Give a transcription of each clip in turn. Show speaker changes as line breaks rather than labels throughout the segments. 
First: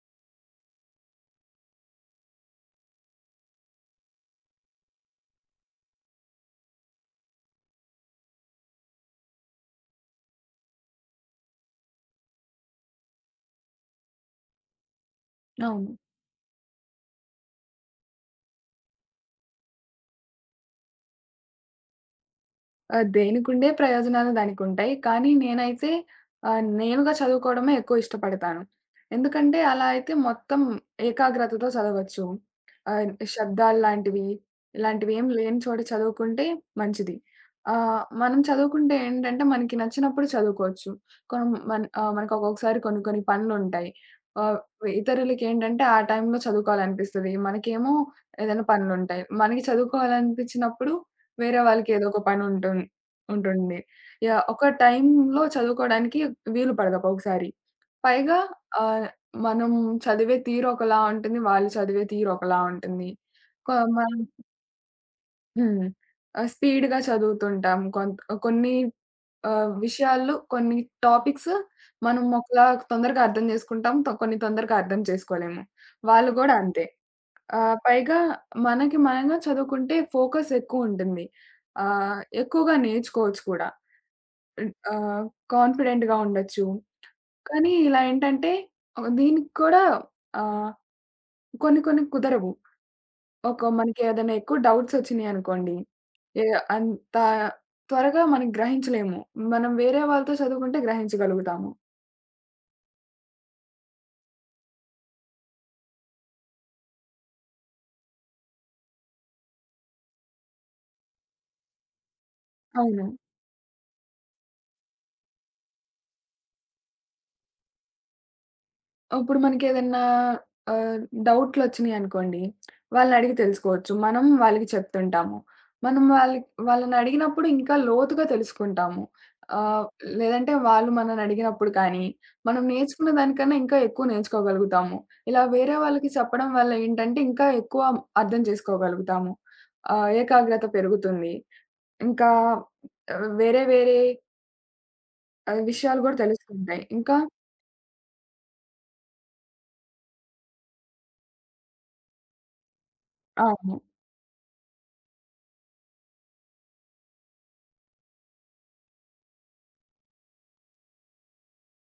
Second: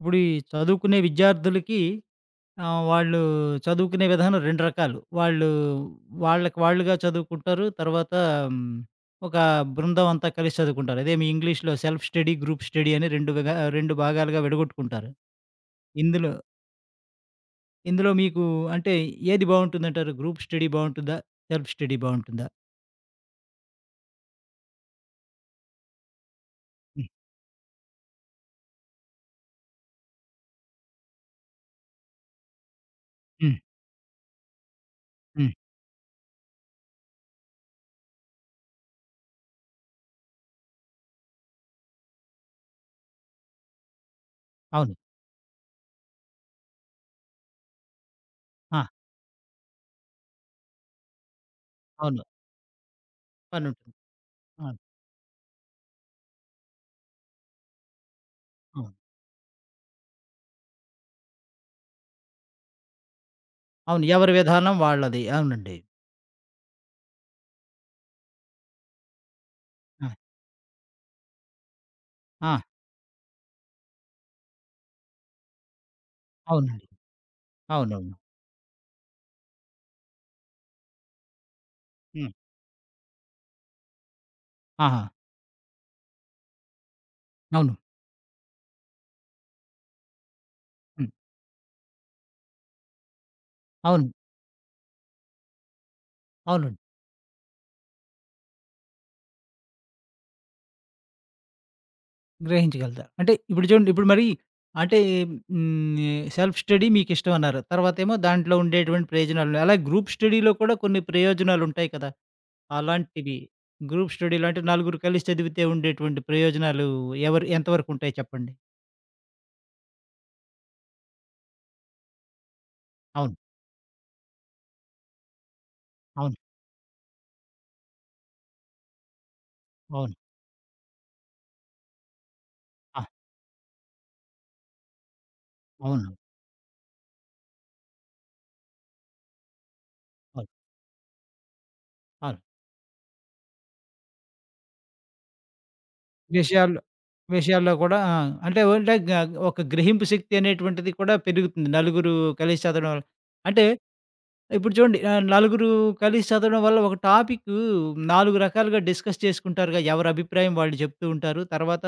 ఇప్పుడు ఈ చదువుకునే విద్యార్థులకి వాళ్ళు చదువుకునే విధానం 2 రకాలు. వాళ్ళకి వాళ్ళుగా చదువుకుంటారు. తర్వాత హ్మ్, ఒక బృందం అంతా కలిసి చదువుకుంటారు. అదే మీ ఇంగ్లీష్‌లో సెల్ఫ్ స్టడీ, గ్రూప్ స్టడీ అని 2 భాగాలుగా విడగొట్టుకుంటారు.
అవును.
ఇందులో ఇందులో మీకు అంటే ఏది బావుంటుందంటారు? గ్రూప్ స్టడీ బావుంటుందా? సెల్ఫ్ స్టడీ బావుంటుందా?
దేనికుండే ప్రయోజనాలు దానికుంటాయి. కానీ నేనైతే
హ్మ్.
నేనుగా చదువుకోవడమే ఎక్కువ ఇష్టపడతాను. ఎందుకంటే అలా అయితే మొత్తం ఏకాగ్రతతో చదవచ్చు.
హ్మ్.
శబ్దాలు లాంటివి, ఇలాంటివి ఏమి
హ్మ్.
లేని చోట చదువుకుంటే మంచిది. మనం చదువుకుంటే ఏంటంటే మనకి నచ్చినప్పుడు చదువుకోవచ్చు. మనకు ఒక్కొక్కసారి కొన్ని కొన్ని పనులుంటాయి. ఆహ్,
అవును.
ఇతరులకేంటంటే ఆ టైంలో చదువుకోవాలనిపిస్తది. మనకేమో ఏదైనా
ఆ!
పనులుంటాయి. మనకి చదువుకోవాలనిపించినప్పుడు వేరే వాళ్ళకి ఏదో ఒక
అవును.
పని ఉంటుంది.
పనుంటుంది.
యాహ్! ఒక
అవును.
టైంలో చదువుకోవడానికి వీలు పడదు ఒక్కొక్కసారి. పైగా
అవును.
ఆహ్, మనం చదివే తీరు ఒకలా ఉంటుంది. వాళ్ళు చదివే తీరు ఒకలా ఉంటుంది. కొ
అవును.
మనం
ఎవరి విధానం వాళ్ళది. అవునండి.
హ్మ్. స్పీడ్‌గా చదువుతుంటాం. కొన్ని
ఆ!
విషయాలు టాపిక్స్ మనం
ఆ!
ఒకలా తొందరగా అర్థం చేసుకుంటాం. కొన్ని తొందరగా అర్థం చేసుకోలేము. వాళ్ళు గూడా అంతే.
అవునండి. అవునవును.
పైగా మనకి మనంగా చదువుకుంటే ఫోకస్ ఎక్కువుంటుంది.
హ్మ్.
ఎక్కువగా నేర్చుకోవచ్చు కూడా. హ్మ్.
ఆహా!
ఆహ్, కాన్ఫిడెంట్‌గా ఉండొచ్చు.
అవును.
కానీ ఇలా ఏంటంటే దీనికి కూడా ఆహ్,
హ్మ్.
కొన్ని కొన్ని కుదరవు. మనకి
అవును.
ఏదైనా ఎక్కువ డౌట్స్ వచ్చినాయనుకోండి, ఏ
అవునండి.
అంత త్వరగా మనం గ్రహించలేము. మనం వేరే వాళ్ళతో చదువుకుంటే గ్రహించగలుగుతాము.
గ్రహించగలుగుతారు. అంటే ఇప్పుడు చూడండి, ఇప్పుడు మరి అంటే హ్మ్, సెల్ఫ్ స్టడీ మీకిష్టం అన్నారు. తర్వాతేమో దాంట్లో ఉండేటువంటి ప్రయోజనాలు. అలాగే గ్రూప్ స్టడీలో కూడా కొన్ని ప్రయోజనాలుంటాయి కదా!
అవును.
అలాంటివి గ్రూప్ స్టడీలో అంటే నలుగురు కలిసి చదివితే ఉండేటువంటి ప్రయోజనాలు ఎవరు ఎంతవరకుంటాయి చెప్పండి?
ఇప్పుడు మనకేదన్నా ఆహ్, డౌట్‌లొచ్చినియనుకోండి, వాళ్ళనడిగి
అవును.
తెలుసుకోవచ్చు. మనం వాళ్ళకి చెప్తుంటాము. మనం
అవును.
వాళ్ళనడిగినప్పుడు ఇంకా లోతుగా తెలుసుకుంటాము. ఆహ్,
అవును.
లేదంటే వాళ్ళు మననడిగినప్పుడు కానీ, మనం
ఆ!
నేర్చుకున్న దానికన్నా ఇంకా ఎక్కువ నేర్చుకోగలుగుతాము. ఇలా వేరే వాళ్ళకి
అవును.
చెప్పడం వల్ల ఏంటంటే, ఇంకా ఎక్కువ అర్థం చేసుకోగలుగుతాము.
అవును.
ఏకాగ్రత పెరుగుతుంది. ఇంకా
అవును.
ఆ, వేరే వేరే విషయాలు గూడా
విషయాల్లో
తెలుస్తుంటాయి. ఇంకా
విషయాల్లో కూడా ఆ! అంటే ఓ అంటే గ ఒక గ్రహింపు శక్తి అనేటువంటిది కూడా పెరుగుతుంది. నలుగురు కలిసి చదవడం వల్ల. అంటే
అవును.
ఇప్పుడు చూడండి, నలుగురు కలిసి చదవడం వల్ల ఒక టాపికు 4 రకాలుగా డిస్కస్ చేసుకుంటారుగా. ఎవరి అభిప్రాయం వాళ్ళు చెప్తూ ఉంటారు. తర్వాత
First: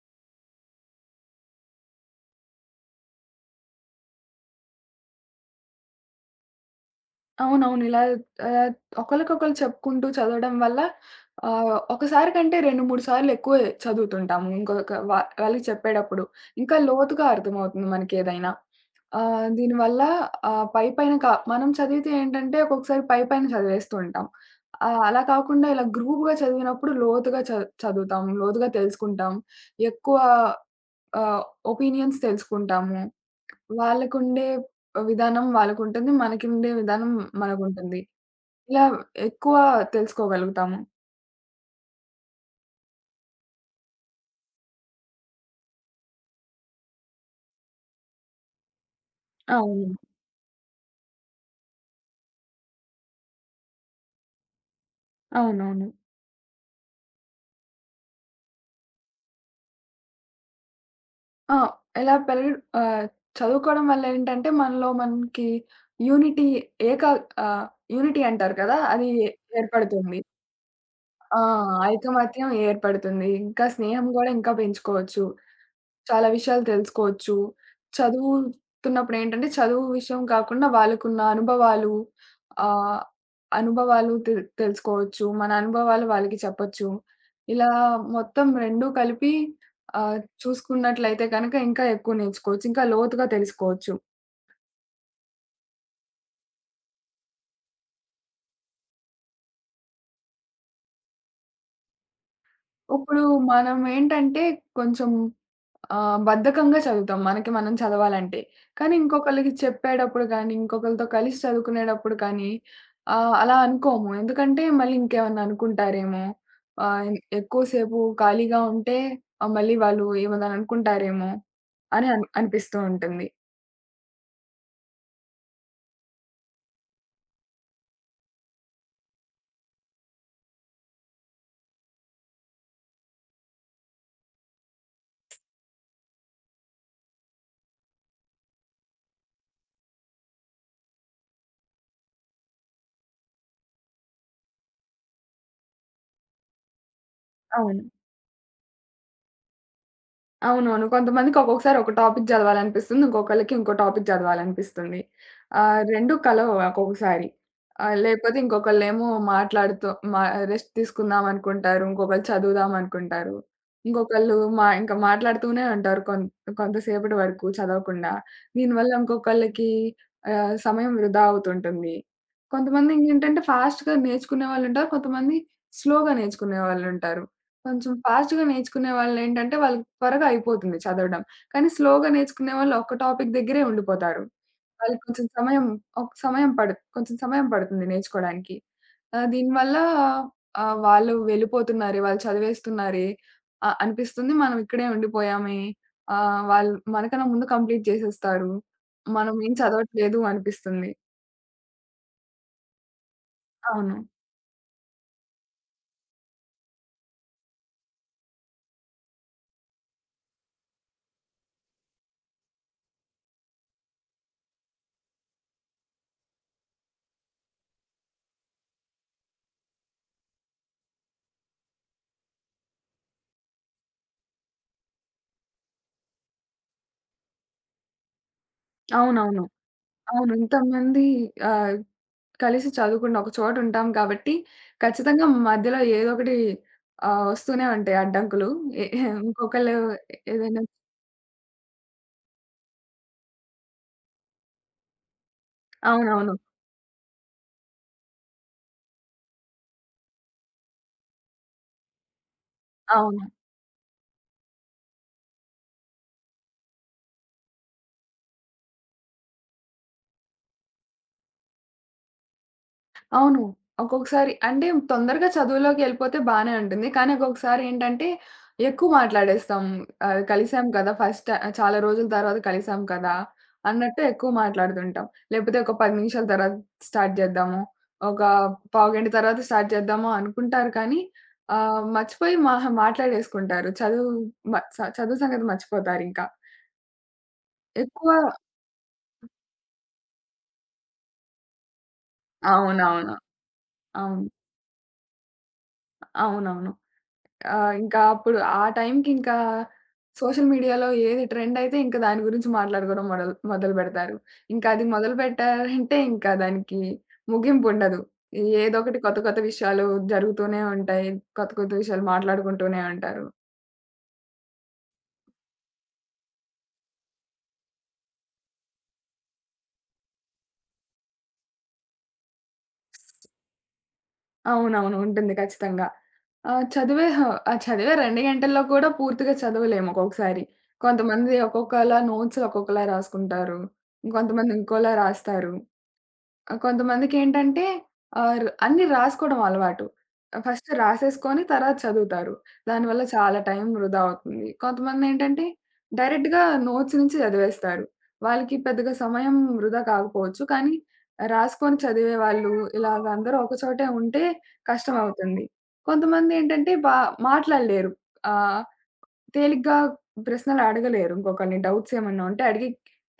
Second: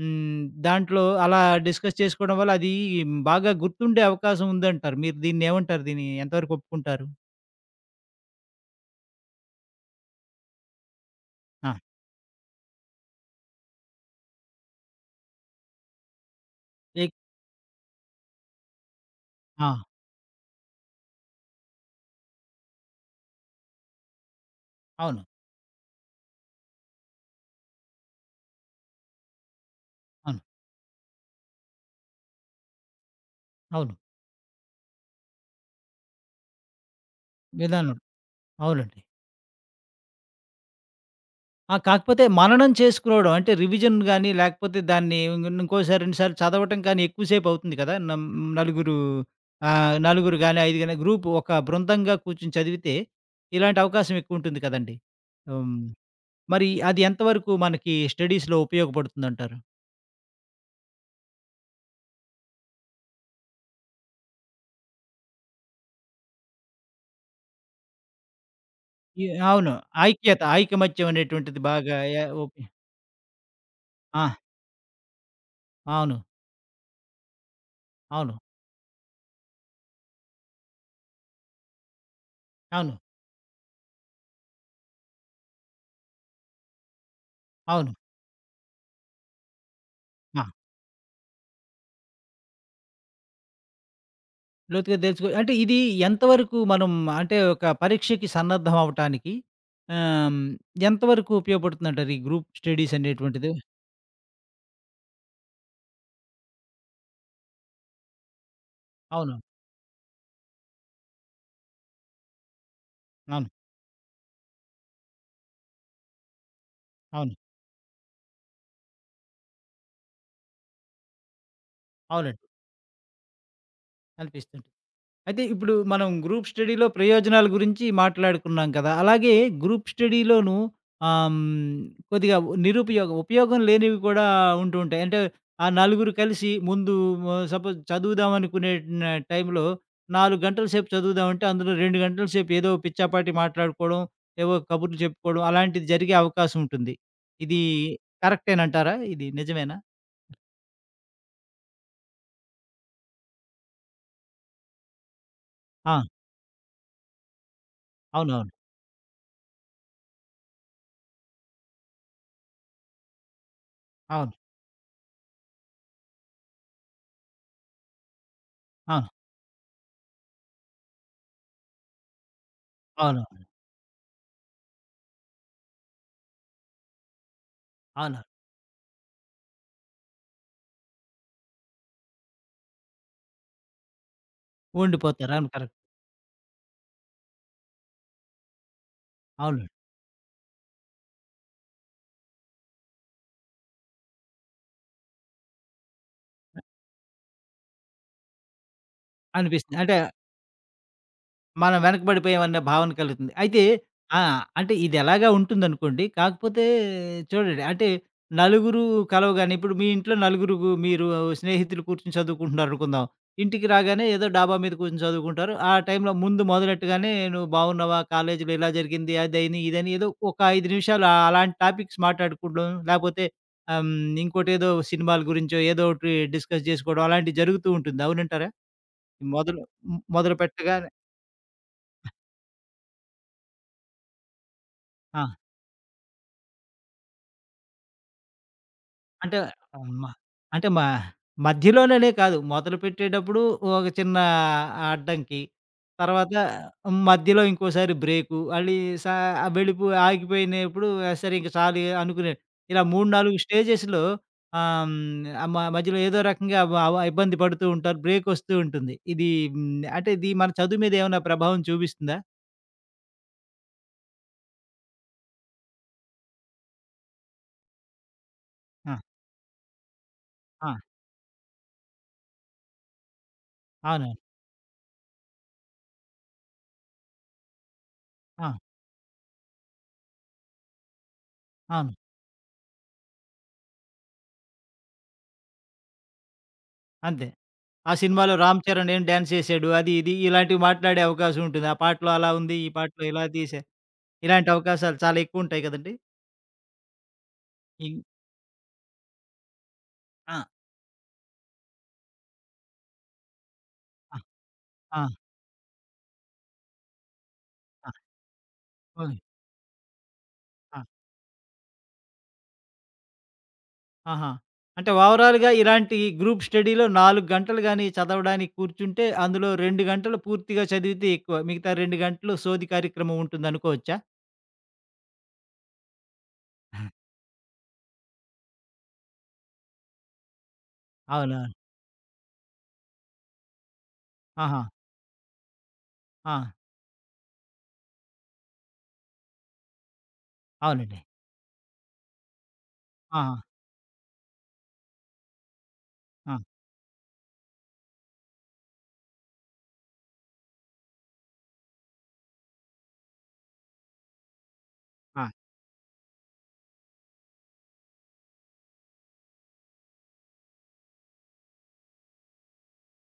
హ్మ్. దాంట్లో అలా డిస్కస్ చేసుకోవడం వల్ల అది బాగా గుర్తుండే అవకాశం ఉందంటారు. మీరు దీన్నేమంటారు? దీన్ని ఎంతవరకు ఒప్పుకుంటారు?
అవునవును. ఇలా ఆహ్, ఒకళ్ళకొకళ్ళు చెప్పుకుంటూ చదవడం వల్ల
ఆ!
ఒకసారి కంటే 2, 3 సార్లు ఎక్కువే చదువుతుంటాము. ఇంకొక వ వాళ్ళకి చెప్పేటప్పుడు. ఇంకా
ఎక్
లోతుగా అర్థమవుతుంది మనకేదైనా.
ఆ!
దీనివల్ల ఆహ్, పైపైన క మనం చదివితే ఏంటంటే ఒక్కొక్కసారి పైపైన చదివేస్తూ ఉంటాం.
అవును.
అలా కాకుండా ఇలా గ్రూప్‌గా చదివినప్పుడు లోతుగా చదువుతాం. లోతుగా తెలుసుకుంటాం. ఎక్కువ
అవును.
ఆహ్, ఒపీనియన్స్ తెలుసుకుంటాము.
అవును.
వాళ్ళకుండే విధానం వాళ్ళకుంటుంది. మనకుండే విధానం
విధానం.
మనకుంటుంది. ఇలా
అవునండి.
ఎక్కువ తెలుసుకోగలుగుతాము.
ఆ! కాకపోతే మననం చేసుకురావడం అంటే రివిజన్ గాని, లేకపోతే దాన్ని ఇంకోసారి, రెండుసార్లు చదవటం కానీ ఎక్కువ సేపవుతుంది కదా! నలుగురు,
అవును.
నలుగురు గాని, 5 గాని గ్రూప్ ఒక బృందంగా కూర్చొని చదివితే ఇలాంటి అవకాశం ఎక్కువుంటుంది కదండీ! హ్మ్.
అవునవును.
మరి అది ఎంతవరకు మనకి స్టడీస్‌లో ఉపయోగపడుతుందంటారు?
ఆ! ఇలా ఆహ్, చదువుకోవడం వల్ల ఏంటంటే మనలో మనకి యూనిటీ ఏక ఆహ్, యూనిటీ అంటారు కదా! అది
ఈ అవును.
ఏర్పడుతుంది.
ఐక్యత, ఐకమత్యం
ఆ!
అనేటువంటిది బాగా య
ఐకమత్యం
ఓకే.
ఏర్పడుతుంది. ఇంకా స్నేహం
ఆ!
గూడా ఇంకా పెంచుకోవచ్చు.
అవును.
చాలా విషయాలు తెలుసుకోవచ్చు.
అవును.
చదువుతున్నప్పుడు ఏంటంటే, చదువు విషయం కాకుండా వాళ్ళకున్న అనుభవాలు
అవును.
ఆహ్, అనుభవాలు తెల్ తెలుసుకోవచ్చు. మన అనుభవాలు వాళ్ళకి చెప్పొచ్చు. ఇలా
అవును. అవును.
మొత్తం 2 కలిపి ఆహ్,
ఆ!
చూసుకున్నట్లయితే గనక ఇంకా ఎక్కువ నేర్చుకోవచ్చు. ఇంకా లోతుగా తెలుసుకోవచ్చు.
లోతుగా తెలుసుకో అంటే ఇది ఎంతవరకు మనం అంటే ఒక పరీక్షకి సన్నద్ధం అవ్వటానికి ఆహ్, ఎంతవరకు ఉపయోగపడుతుందంటారు? ఈ గ్రూప్ స్టడీస్
ఇప్పుడు
అనేటువంటిది?
మనం ఏంటంటే కొంచెం ఆ! బద్ధకంగా చదువుతాం. మనకి మనం చదవాలంటే. కానీ
అవును.
ఇంకొకళ్ళకి చెప్పేటప్పుడు కానీ, ఇంకొకళ్ళతో కలిసి చదువుకునేటప్పుడు కానీ
అవును.
అలా అనుకోము. ఎందుకంటే మళ్ళీ ఇంకేమన్నా అనుకుంటారేమో! ఆహ్,
అవును.
ఎక్కువసేపు ఖాళీగా ఉంటే మళ్ళీ వాళ్ళు ఏమన్నా అనుకుంటారేమో! అని
అవునండి.
అనిపిస్తూ ఉంటుంది.
అనిపిస్తుంది. అయితే ఇప్పుడు మనం గ్రూప్ స్టడీలో ప్రయోజనాల గురించి మాట్లాడుకున్నాం కదా! అలాగే గ్రూప్ స్టడీలోను ఆహ్, హ్మ్, కొద్దిగా ఉపయోగం లేనివి కూడా ఉంటూ ఉంటాయి. అంటే ఆ నలుగురు కలిసి ముందు సపోజ్ చదువుదాం అనుకునే న టైంలో 4 గంటల సేపు చదువుదామంటే అందులో 2 గంటల సేపు ఏదో పిచ్చాపాటి మాట్లాడుకోవడం, ఏవో కబుర్లు చెప్పుకోవడం అలాంటిది జరిగే అవకాశం ఉంటుంది. ఇది
అవును.
కరెక్టేనంటారా? ఇది నిజమేనా?
అవునవును. కొంతమందికి ఒక్కొక్కసారి ఒక టాపిక్ చదవాలనిపిస్తుంది. ఇంకొకళ్ళకి ఇంకో టాపిక్ చదవాలనిపిస్తుంది.
ఆ!
2 కలవవు ఒక్కొక్కసారి. లేపోతే
అవునవును.
ఇంకొకళ్ళేమో మాట్లాడుతూ మా రెస్ట్ తీసుకుందాం అనుకుంటారు. ఇంకొకళ్ళు చదువుదాం అనుకుంటారు.
అవును.
ఇంకొకళ్ళు ఇంకా మాట్లాడుతూనే ఉంటారు కొంతసేపటి వరకు చదవకుండా. దీనివల్ల
అవును.
ఇంకొకళ్ళకి సమయం వృధా అవుతుంటుంది. కొంతమంది
అవునవును.
ఏంటంటే
అవును.
ఫాస్ట్‌గా నేర్చుకునే వాళ్ళుంటారు. కొంతమంది స్లోగా నేర్చుకునే వాళ్ళుంటారు. కొంచెం
అవును. అవును.
ఫాస్ట్‌గా నేర్చుకునే వాళ్ళేంటంటే, వాళ్ళకి త్వరగా అయిపోతుంది చదవడం. కానీ స్లోగా నేర్చుకునే వాళ్ళు ఒక్క టాపిక్ దగ్గరే ఉండిపోతారు. వాళ్ళకి
ఉండిపోతారు. అవును. కరెక్ట్.
కొంచెం సమయం పడుతుంది నేర్చుకోడానికి.
అవును.
దీనివల్ల వాళ్ళు వెళ్ళిపోతున్నారే, వాళ్ళు చదివేస్తున్నారే అనిపిస్తుంది. మనం ఇక్కడే ఉండిపోయామే. వాళ్ళు మనకన్నా ముందు కంప్లీట్ చేసేస్తారు. మనం ఏం
అనిపిస్తుంది. అంటే
చదవట్లేదు అనిపిస్తుంది.
మనం వెనకబడిపోయామన్న భావన కలుగుతుంది. అయితే
అవును.
ఆ! అంటే ఇదెలాగా ఉంటుందనుకోండి. కాకపోతే చూడండి, అంటే నలుగురు కలవగానే, ఇప్పుడు మీ ఇంట్లో నలుగురు మీరు స్నేహితులు కూర్చొని చదువుకుంటున్నారనుకుందాం. ఇంటికి రాగానే ఏదో డాబా మీద కూర్చొని చదువుకుంటారు. ఆ టైంలో ముందు మొదలెట్టగానే, "నువ్వు బాగున్నావా? కాలేజీలో ఇలా జరిగింది. అదని, ఇదని", ఏదో ఒక 5 నిమిషాలు అలాంటి టాపిక్స్ మాట్లాడుకోవడం, లేకపోతే ఇంకోటేదో సినిమాల గురించో ఏదో ఒకటి డిస్కస్ చేసుకోవడం అలాంటివి జరుగుతూ ఉంటుంది. అవునంటారా?
అవునవును.
మొదలు
అవును.
మొదలు పెట్టగా
ఇంతమంది ఆహ్ కలిసి చదువుకుని ఒక చోట ఉంటాం కాబట్టి,
ఆ!
ఖచ్చితంగా మధ్యలో ఏదో ఒకటి వస్తూనే ఉంటాయి అడ్డంకులు. ఎ
అంటే
ఇంకొకళ్ళు
అమ్మ
ఏదైనా
అంటే మ మధ్యలోననే కాదు. మొదలుపెట్టేటప్పుడు ఒక చిన్న అడ్డంకి. తర్వాత
అవునవును.
మధ్యలో ఇంకోసారి బ్రేకు. మళ్ళీ సా వెళ్ళిపో ఆగిపోయినప్పుడు "ఆ! సరే ఇంక చాలు" అనుకునే, ఇలా 3,
అవును.
4 స్టేజెస్‌లో ఆహ్, హ్మ్, ఆహ్, మ మధ్యలో ఏదో రకంగా వ వ ఇబ్బంది పడుతూ ఉంటారు. బ్రేక్ వస్తూ ఉంటుంది. ఇది హ్మ్, అంటే ఇది మన చదువు మీద ఏమైనా ప్రభావం చూపిస్తుందా?
అవును. ఒక్కొక్కసారి అంటే తొందరగా చదువులోకెళ్ళిపోతే బానే ఉంటుంది. కానీ ఒక్కొక్కసారి ఏంటంటే ఎక్కువ
ఆ!
మాట్లాడేస్తాం. కలిసాం
ఆ!
కదా! ఫస్ట్ ట చాలా రోజుల తర్వాత కలిసాం కదా! అన్నట్టు
అవునవును.
ఎక్కువ మాట్లాడుతుంటాం. లేకపోతే ఒక 10 నిమిషాల తర్వాత స్టార్ట్ చేద్దాము. ఒక
ఆ!
పావుగంట తర్వాత స్టార్ట్ చేద్దాము అనుకుంటారు కానీ
అవును.
మర్చిపోయి మహా మాట్లాడేసుకుంటారు. చదువు సంగతి మర్చిపోతారింకా.
అంతే. ఆ
ఎక్కువ
సినిమాలో 'రామ్ చరణ్' ఏం డాన్స్ చేసాడు, అది, ఇది ఇలాంటివి మాట్లాడే అవకాశం ఉంటుంది. ఆ పాటలో అలా ఉంది. ఈ పాటలో
అవునవును.
ఇలా తీశారు.
అవును.
ఇలాంటి అవకాశాలు చాలా ఎక్కువుంటాయి కదండీ!
అవునవును. ఆ!
ఇన్
ఇంకా అప్పుడు ఆ టైంకి ఇంకా
ఆ!
సోషల్ మీడియాలో ఏది ట్రెండ్ అయితే ఇంకా దాని గురించి మాట్లాడుకోవడం మొదలుపెడతారు.
ఆ!
ఇంకా అది
ఆ!
మొదలుపెట్టారంటే ఇంకా దానికి
ఆ!
ముగింపుండదు. ఏదోకటి
ఓహ్!
కొత్త కొత్త విషయాలు జరుగుతూనే
ఆ!
ఉంటాయి. కొత్త కొత్త విషయాలు మాట్లాడుకుంటూనే ఉంటారు.
ఆహా! అంటే ఓవరాల్‌గా ఇలాంటి గ్రూప్ స్టడీలో 4 గంటలు గాని చదవడానికి కూర్చుంటే, అందులో 2 గంటలు పూర్తిగా చదివితే ఎక్కువ. మిగతా 2 గంటలు సోది కార్యక్రమం ఉంటుందనుకోవచ్చా?
అవునవును. ఉంటుంది ఖచ్చితంగా. ఆహ్, చదివే హ ఆహ్, చదివే 2 గంటల్లో కూడా పూర్తిగా చదవలేము ఒక్కొక్కసారి. కొంతమంది
అవునా?
ఒక్కొక్కలా నోట్స్‌లు ఒక్కొక్కలా రాసుకుంటారు. ఇంకొంతమంది
ఆహా!
ఇంకోలా రాస్తారు.
ఆ!
ఆ! కొంతమందికేంటంటే ఆహ్, ర్ అన్నీ రాసుకోవడం అలవాటు. ఫస్ట్
అవునండి.
రాసేసుకొని తర్వాత చదువుతారు. దానివల్ల
ఆహా!
చాలా టైం వృధా అవుతుంది. కొంతమందేంటంటే
ఆ!
డైరెక్ట్‌గా నోట్స్ నుంచి చదివేస్తారు. వాళ్ళకి పెద్దగా సమయం వృధా కాకపోవచ్చు. కానీ రాసుకొని చదివే వాళ్ళు ఇలాగ అందరూ ఒక చోటే ఉంటే
ఆ!
కష్టమవుతుంది. కొంతమందేంటంటే మాట్లాడలేరు. ఆహ్, తేలిగ్గా ప్రశ్నలు అడగలేరు. ఇంకొకళ్ళని డౌట్స్ ఏమన్నా ఉంటే అడిగి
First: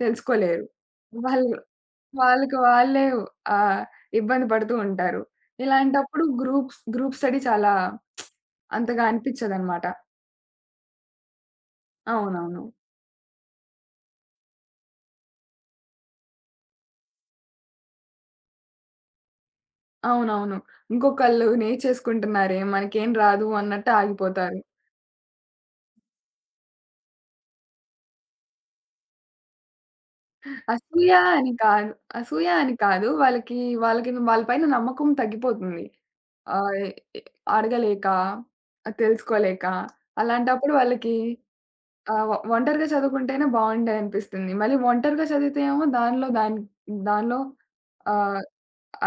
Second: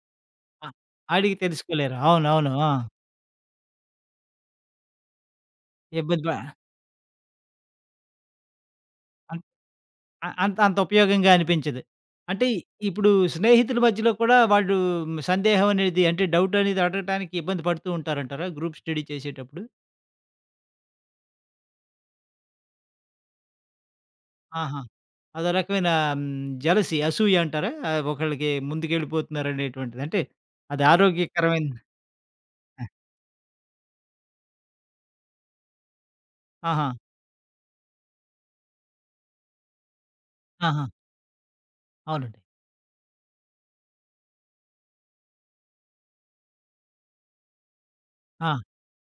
తెలుసుకోలేరు.
ఆ! అడిగి
వాళ్ళు
తెలుసుకోలేరు. అవునవును.
వాళ్ళకి
ఆ!
వాళ్ళే ఆహ్, ఇబ్బంది పడుతూ ఉంటారు. ఇలాంటప్పుడు
ఇబ్బంది ప
గ్రూప్ స్టడీ చాలా అంతగా అనిపిచ్చదనమాట.
అ అంత అంత ఉపయోగంగా అనిపించదు. అంటే
అవునవును.
ఇప్పుడు స్నేహితుల మధ్యలో కూడా వాళ్ళు సందేహం అనేది, అంటే డౌట్ అనేది అడగటానికి ఇబ్బంది పడుతూ ఉంటారంటారా గ్రూప్ స్టడీ చేసేటప్పుడు?
అవునవును. ఇంకొకళ్ళు నేర్చేసుకుంటున్నారే మనకేం రాదు అన్నట్టు ఆగిపోతారు.
ఆహా! అదో రకమైన హ్మ్. జెలసీ, అసూయ అంటారా? ఒకళ్ళకి ముందుకెళ్ళిపోతున్నారనేటువంటిది. అంటే అది
అసూయ అని
ఆరోగ్యకరమైన
కాదు, అసూయ అని కాదు. వాళ్ళకి వాళ్ళకి వాళ్ళ పైన నమ్మకం తగ్గిపోతుంది. ఆహ్,
ఆహా!
ఎ అడగలేక, తెలుసుకోలేక అలాంటప్పుడు
ఆహా!
వాళ్ళకి ఆ!
అవునండి.
ఒంటరిగా చదువుకుంటేనే బావుండేదనిపిస్తుంది. మళ్ళీ ఒంటరిగా చదివితే ఏమో దానిలో ఆహ్,
ఆ!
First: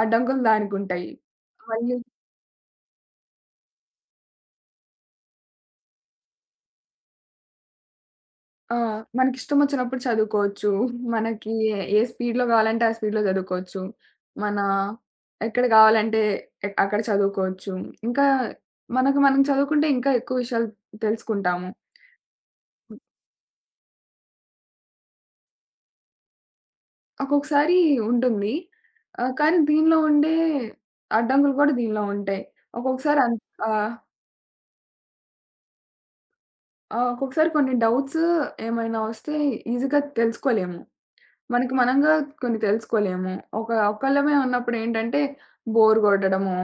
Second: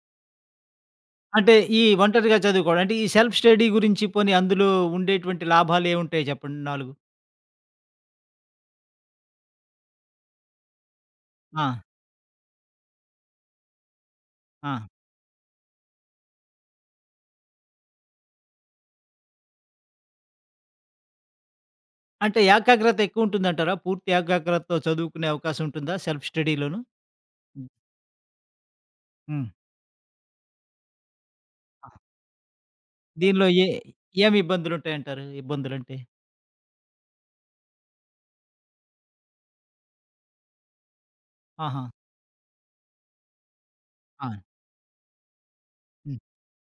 అడ్డంకులు దానికుంటాయి.
అంటే ఈ
మళ్ళీ
ఒంటరిగా చదువుకోవడం, అంటే ఈ సెల్ఫ్ స్టడీ గురించి పోనీ అందులో ఉండేటువంటి లాభాలేవుంటాయో చెప్పండి 4?
ఆ! మనకిష్టమొచ్చినప్పుడు చదువుకోవచ్చు. మనకి
ఆ!
ఏ స్పీడ్‌లో కావాలంటే ఆ స్పీడ్‌లో చదువుకోవచ్చు. మన
ఆ!
ఎక్కడ కావాలంటే అక్కడ చదువుకోవచ్చు. ఇంకా మనకు మనం చదువుకుంటే ఇంకా ఎక్కువ విషయాలు తెలుసుకుంటాము.
అంటే ఏకాగ్రత ఎక్కువుంటుందంటారా? పూర్తి ఏకాగ్రతతో చదువుకునే అవకాశం ఉంటుందా సెల్ఫ్ స్టడీలోను? హ్మ్.
ఒక్కొక్కసారి ఉంటుంది.
హ్మ్.
కానీ దీనిలో ఉండే అడ్డంకులు కూడా
ఆ!
దీనిలో ఉంటాయి. ఒక్కొక్కసారి అన్
దీనిలో ఏ
ఆ!
ఏమి ఇబ్బందులుంటాయంటారు? ఇబ్బందులంటే?
ఆ! ఒక్కొక్కసారి కొన్ని డౌట్స్ ఏమైనా వస్తే ఈజీగా తెలుసుకోలేము. మనకి
ఆహా!
మనంగా కొన్ని తెలుసుకోలేము.
ఆ!
ఒక్కళ్ళమే ఉన్నప్పుడేంటంటే బోర్
హ్మ్.
గొట్టడము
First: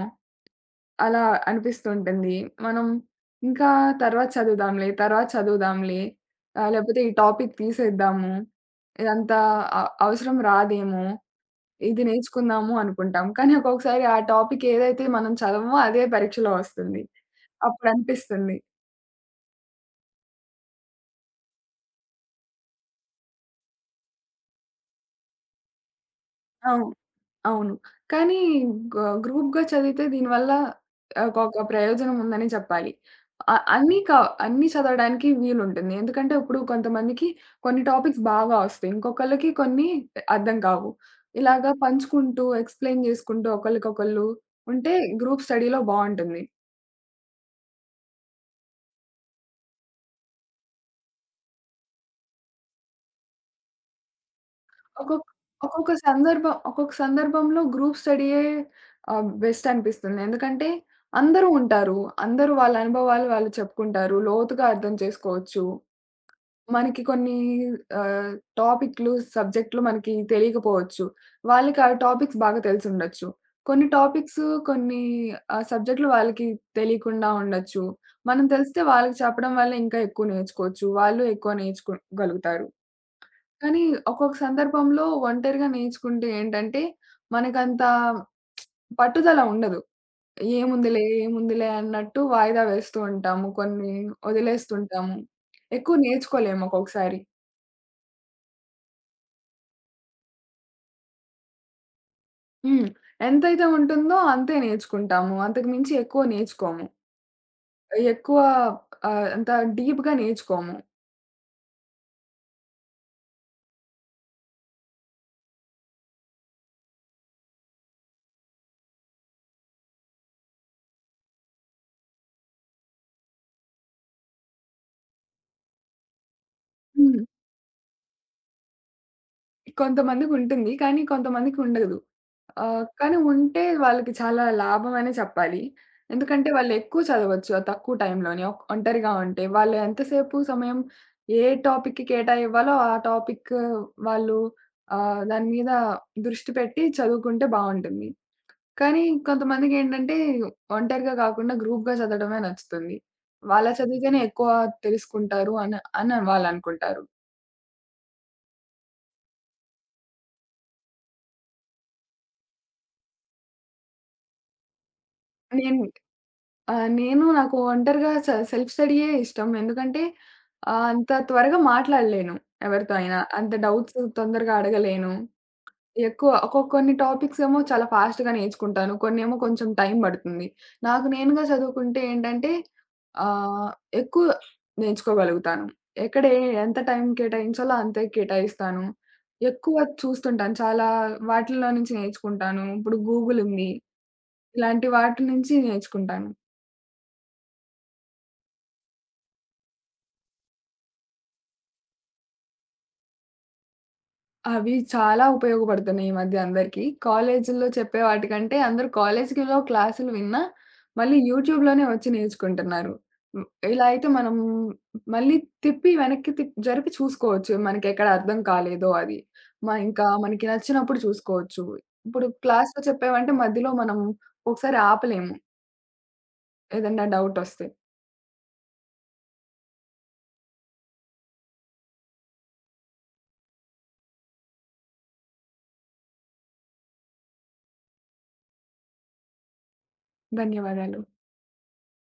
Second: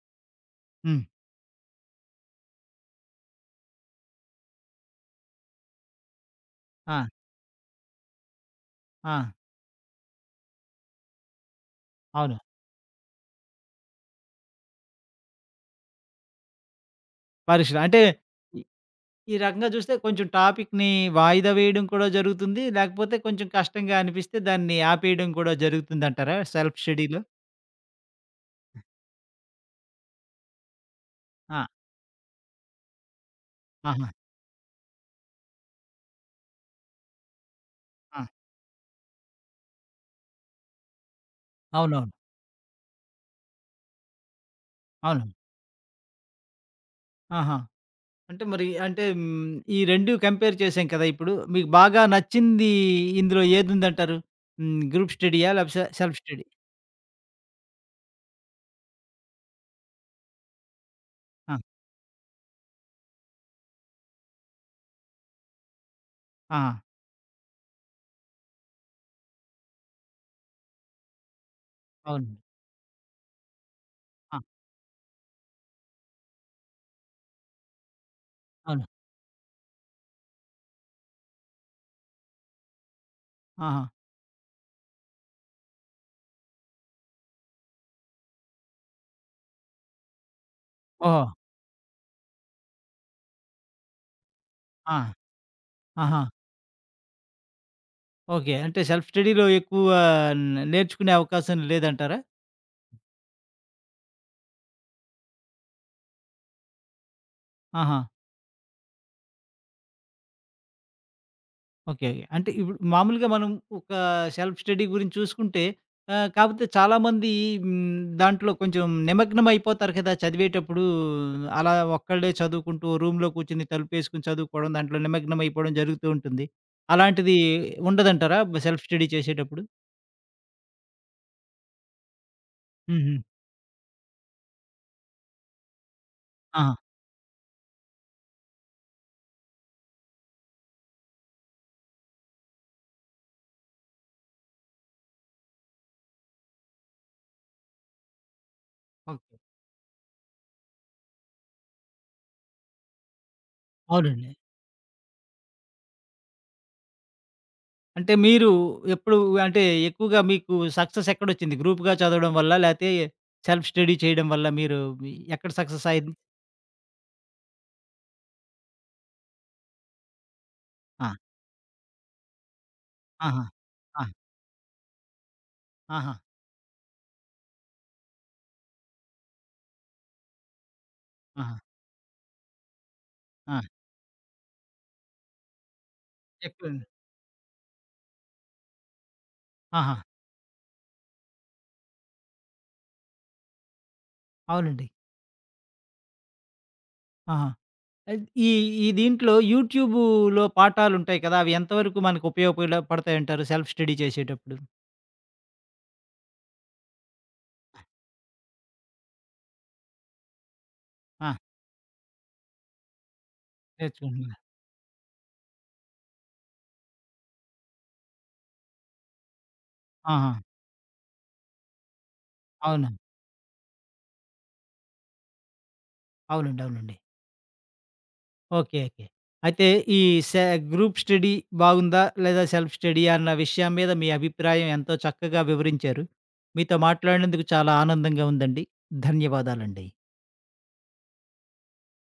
హ్మ్.
అలా అనిపిస్తుంటుంది. మనం ఇంకా తర్వాత చదువుదాంలే లేకపోతే
ఆ!
ఈ టాపిక్ తీసేద్దాము.
ఆ!
ఇదంతా అ అవసరం రాదేమో! ఇది
అవును.
నేర్చుకుందాము అనుకుంటాం. కానీ ఒక్కొక్కసారి ఆ టాపిక్ ఏదైతే మనం చదవమో అదే పరీక్షలో వస్తుంది.
పరీక్షలు అంటే
అప్పుడనిపిస్తుంది.
ఈ ఈ రకంగా చూస్తే కొంచెం టాపిక్‌ని వాయిదా వేయడం కూడా జరుగుతుంది. లేకపోతే కొంచెం కష్టంగా అనిపిస్తే దాన్ని ఆపేయడం కూడా జరుగుతుందంటారా సెల్ఫ్
అవును.
స్టడీలో?
అవును. కానీ గ గ్రూప్‌గా చదివితే దీనివల్ల ఒక
ఆ!
ప్రయోజనం ఉందని చెప్పాలి. అ అన్నీ
ఆహా!
క అన్నీ చదవడానికి వీలుంటుంది. ఎందుకంటే ఇప్పుడు కొంతమందికి కొన్ని
ఆ!
టాపిక్స్ బాగా వస్తాయి. ఇంకొకళ్ళకి కొన్ని అర్థం కావు. ఇలాగా
అవునవును.
పంచుకుంటూ, ఎక్స్‌ప్లెయిన్ చేసుకుంటూ ఒకళ్ళకొకళ్ళు ఉంటే
అవును.
గ్రూప్ స్టడీ‌లో బావుంటుంది.
ఆహా! అంటే మరి అంటే ఈ 2 కంపేర్ చేసాం కదా! ఇప్పుడు మీకు బాగా నచ్చింది ఇందులో ఏదుందంటారు? హ్మ్. గ్రూప్
ఒక్కొక్క
స్టడీయా? లేకపోతే
ఒక్కొక్క
సెల్ఫ్ స్టడీ?
సందర్భం ఒక్కొక్క సందర్భంలో గ్రూప్ స్టడీయే బెస్ట్ అనిపిస్తుంది. ఎందుకంటే అందరూ
ఆ!
ఉంటారు. అందరూ వాళ్ళ అనుభవాలు వాళ్ళు చెప్పుకుంటారు. లోతుగా అర్థం చేసుకోవచ్చు.
ఆ!
మనకి కొన్ని ఆహ్, టాపిక్‌లు, సబ్జెక్ట్‌లు మనకి తెలియకపోవచ్చు. వాళ్ళకి ఆ
అవును.
టాపిక్స్ బాగా తెలిసుండొచ్చు. కొన్ని
ఆ!
టాపిక్స్, కొన్ని సబ్జెక్ట్‌లు వాళ్ళకి తెలియకుండా ఉండొచ్చు. మనం తెలిస్తే
అవును.
వాళ్ళకి చెప్పడం వల్ల ఇంకా ఎక్కువ నేర్చుకోవచ్చు. వాళ్ళు ఎక్కువ నేర్చుకోగలుగుతారు.
ఆహా!
కానీ ఒక్కొక్క సందర్భంలో ఒంటరిగా నేర్చుకుంటే ఏంటంటే, మనకంత పట్టుదల ఉండదు. ఏముందిలే,
ఓహో!
ఏముందిలే అన్నట్టు వాయిదా వేస్తూ ఉంటాము. కొన్ని
ఆ!
వదిలేస్తుంటాము. ఎక్కువ
ఆహా!
నేర్చుకోలేము ఒక్కొక్కసారి.
ఓకే. అంటే సెల్ఫ్ స్టడీలో ఎక్కువ నేర్చుకునే అవకాశం లేదంటారా?
హ్మ్. ఎంతైతే ఉంటుందో అంతే నేర్చుకుంటాము. అంతకు మించి ఎక్కువ నేర్చుకోము.
ఆహా!
ఎక్కువ అంత డీప్‌గా నేర్చుకోము.
ఓకే. ఓకే. అంటే ఇప్పుడు మామూలుగా మనం ఒక సెల్ఫ్ స్టడీ గురించి చూసుకుంటే కాకపోతే చాలామంది దాంట్లో కొంచెం నిమగ్నం అయిపోతారు కదా! చదివేటప్పుడు అలా ఒక్కళ్ళే చదువుకుంటూ రూమ్‌లో కూర్చొని తలుపేసుకొని చదువుకోవడం, దాంట్లో నిమగ్నం అయిపోవడం జరుగుతూ ఉంటుంది.
హ్మ్.
అలాంటిది ఉండదంటారా సెల్ఫ్ స్టడీ చేసేటప్పుడు?
కొంతమందికుంటుంది. కానీ కొంతమందికి ఉండదు.
హుహు.
కానీ ఉంటే వాళ్ళకి చాలా లాభం అనే చెప్పాలి. ఎందుకంటే
ఆహా!
వాళ్ళెక్కువ చదవచ్చు ఆ తక్కువ టైంలోనే. ఒంటరిగా ఉంటే. వాళ్ళు ఎంతసేపు సమయం ఏ టాపిక్‌కి కేటాయివ్వాలో ఆ టాపిక్ వాళ్ళు దాని మీద దృష్టి పెట్టి చదువుకుంటే బావుంటుంది. కానీ
ఓకే.
కొంతమందికేంటంటే ఒంటరిగా కాకుండా గ్రూప్‌గా చదవడమే నచ్చుతుంది. వాళ్ళ చదివితేనే
అవునండి.
ఎక్కువ తెలుసుకుంటారు అని అని వాళ్ళనుకుంటారు.
అంటే మీరు ఎప్పుడు అంటే ఎక్కువగా మీకు సక్సెస్ ఎక్కడొచ్చింది? గ్రూప్‌గా చదవడం వల్లా? లేతే సెల్ఫ్ స్టడీ చేయడం వల్ల మీరు ఎక్కడ
నేను
సక్సెస్ అయింది?
ఆ! నేను నాకు ఒంటరిగా సెల్ఫ్ స్టడీయే ఇష్టం. ఎందుకంటే
ఆ!
అంత త్వరగా మాట్లాడలేను ఎవరితో అయినా.
ఆహా!
అంత డౌట్స్
ఆ!
తొందరగా అడగలేను.
ఆహా!
ఎక్కువ ఒకొ కొన్ని టాపిక్స్ ఏమో చాలా ఫాస్ట్‌గా నేర్చుకుంటాను. కొన్నేమో కొంచెం టైం పడుతుంది. నాకు నేనుగా
ఆహా!
చదువుకుంటే ఏంటంటే
ఆ!
ఆహ్, ఎక్కువ నేర్చుకోగలుగుతాను. ఎక్కడ ఏ ఎంత
చెప్పండి.
టైం కేటాయించాలో అంతే కేటాయిస్తాను. ఎక్కువ
ఆహా!
చూస్తుంటాను. చాలా వాటిల్లో నుంచి నేర్చుకుంటాను. ఇప్పుడు గూగుల్ ఉంది.
అవునండి.
ఇలాంటి వాటి నుంచి నేర్చుకుంటాను.
ఆహా! ఈ ఈ దీంట్లో యూట్యూబులో పాఠాలుంటాయి కదా! అవి ఎంతవరకు మనకు పడతాయంటారు సెల్ఫ్ స్టడీ చేసేటప్పుడు?
అవి చాలా ఉపయోగపడుతున్నాయి ఈ మధ్య అందరికీ. కాలేజీల్లో చెప్పే వాటికంటే అందరూ కాలేజీలో క్లాసులు విన్నా, మళ్ళీ
ఆ!
యూట్యూబ్‌లోనే వచ్చి నేర్చుకుంటున్నారు. హ్మ్. ఇలా అయితే
నేర్చుకుంటున్నా.
మనం మళ్ళీ వెనక్కి జరిపి చూసుకోవచ్చు. మనకెక్కడ అర్థం కాలేదో అది. ఇంకా
ఆహా!
మనకి నచ్చినప్పుడు చూసుకోవచ్చు. ఇప్పుడు క్లాస్‌లో
అవును.
చెప్పేవంటే మధ్యలో మనం ఒకసారి ఆపలేము.
అవునండి. అవునండి.
ఏదన్నా డౌటొస్తే.
ఓకే. ఓకే. అయితే ఈ సె గ్రూప్ స్టడీ బాగుందా? లేదా సెల్ఫ్ స్టడీయా? అన్న విషయం మీద మీ అభిప్రాయం ఎంతో చక్కగా వివరించారు. మీతో మాట్లాడినందుకు చాలా ఆనందంగా ఉందండి. ధన్యవాదాలండి.
ధన్యవాదాలు.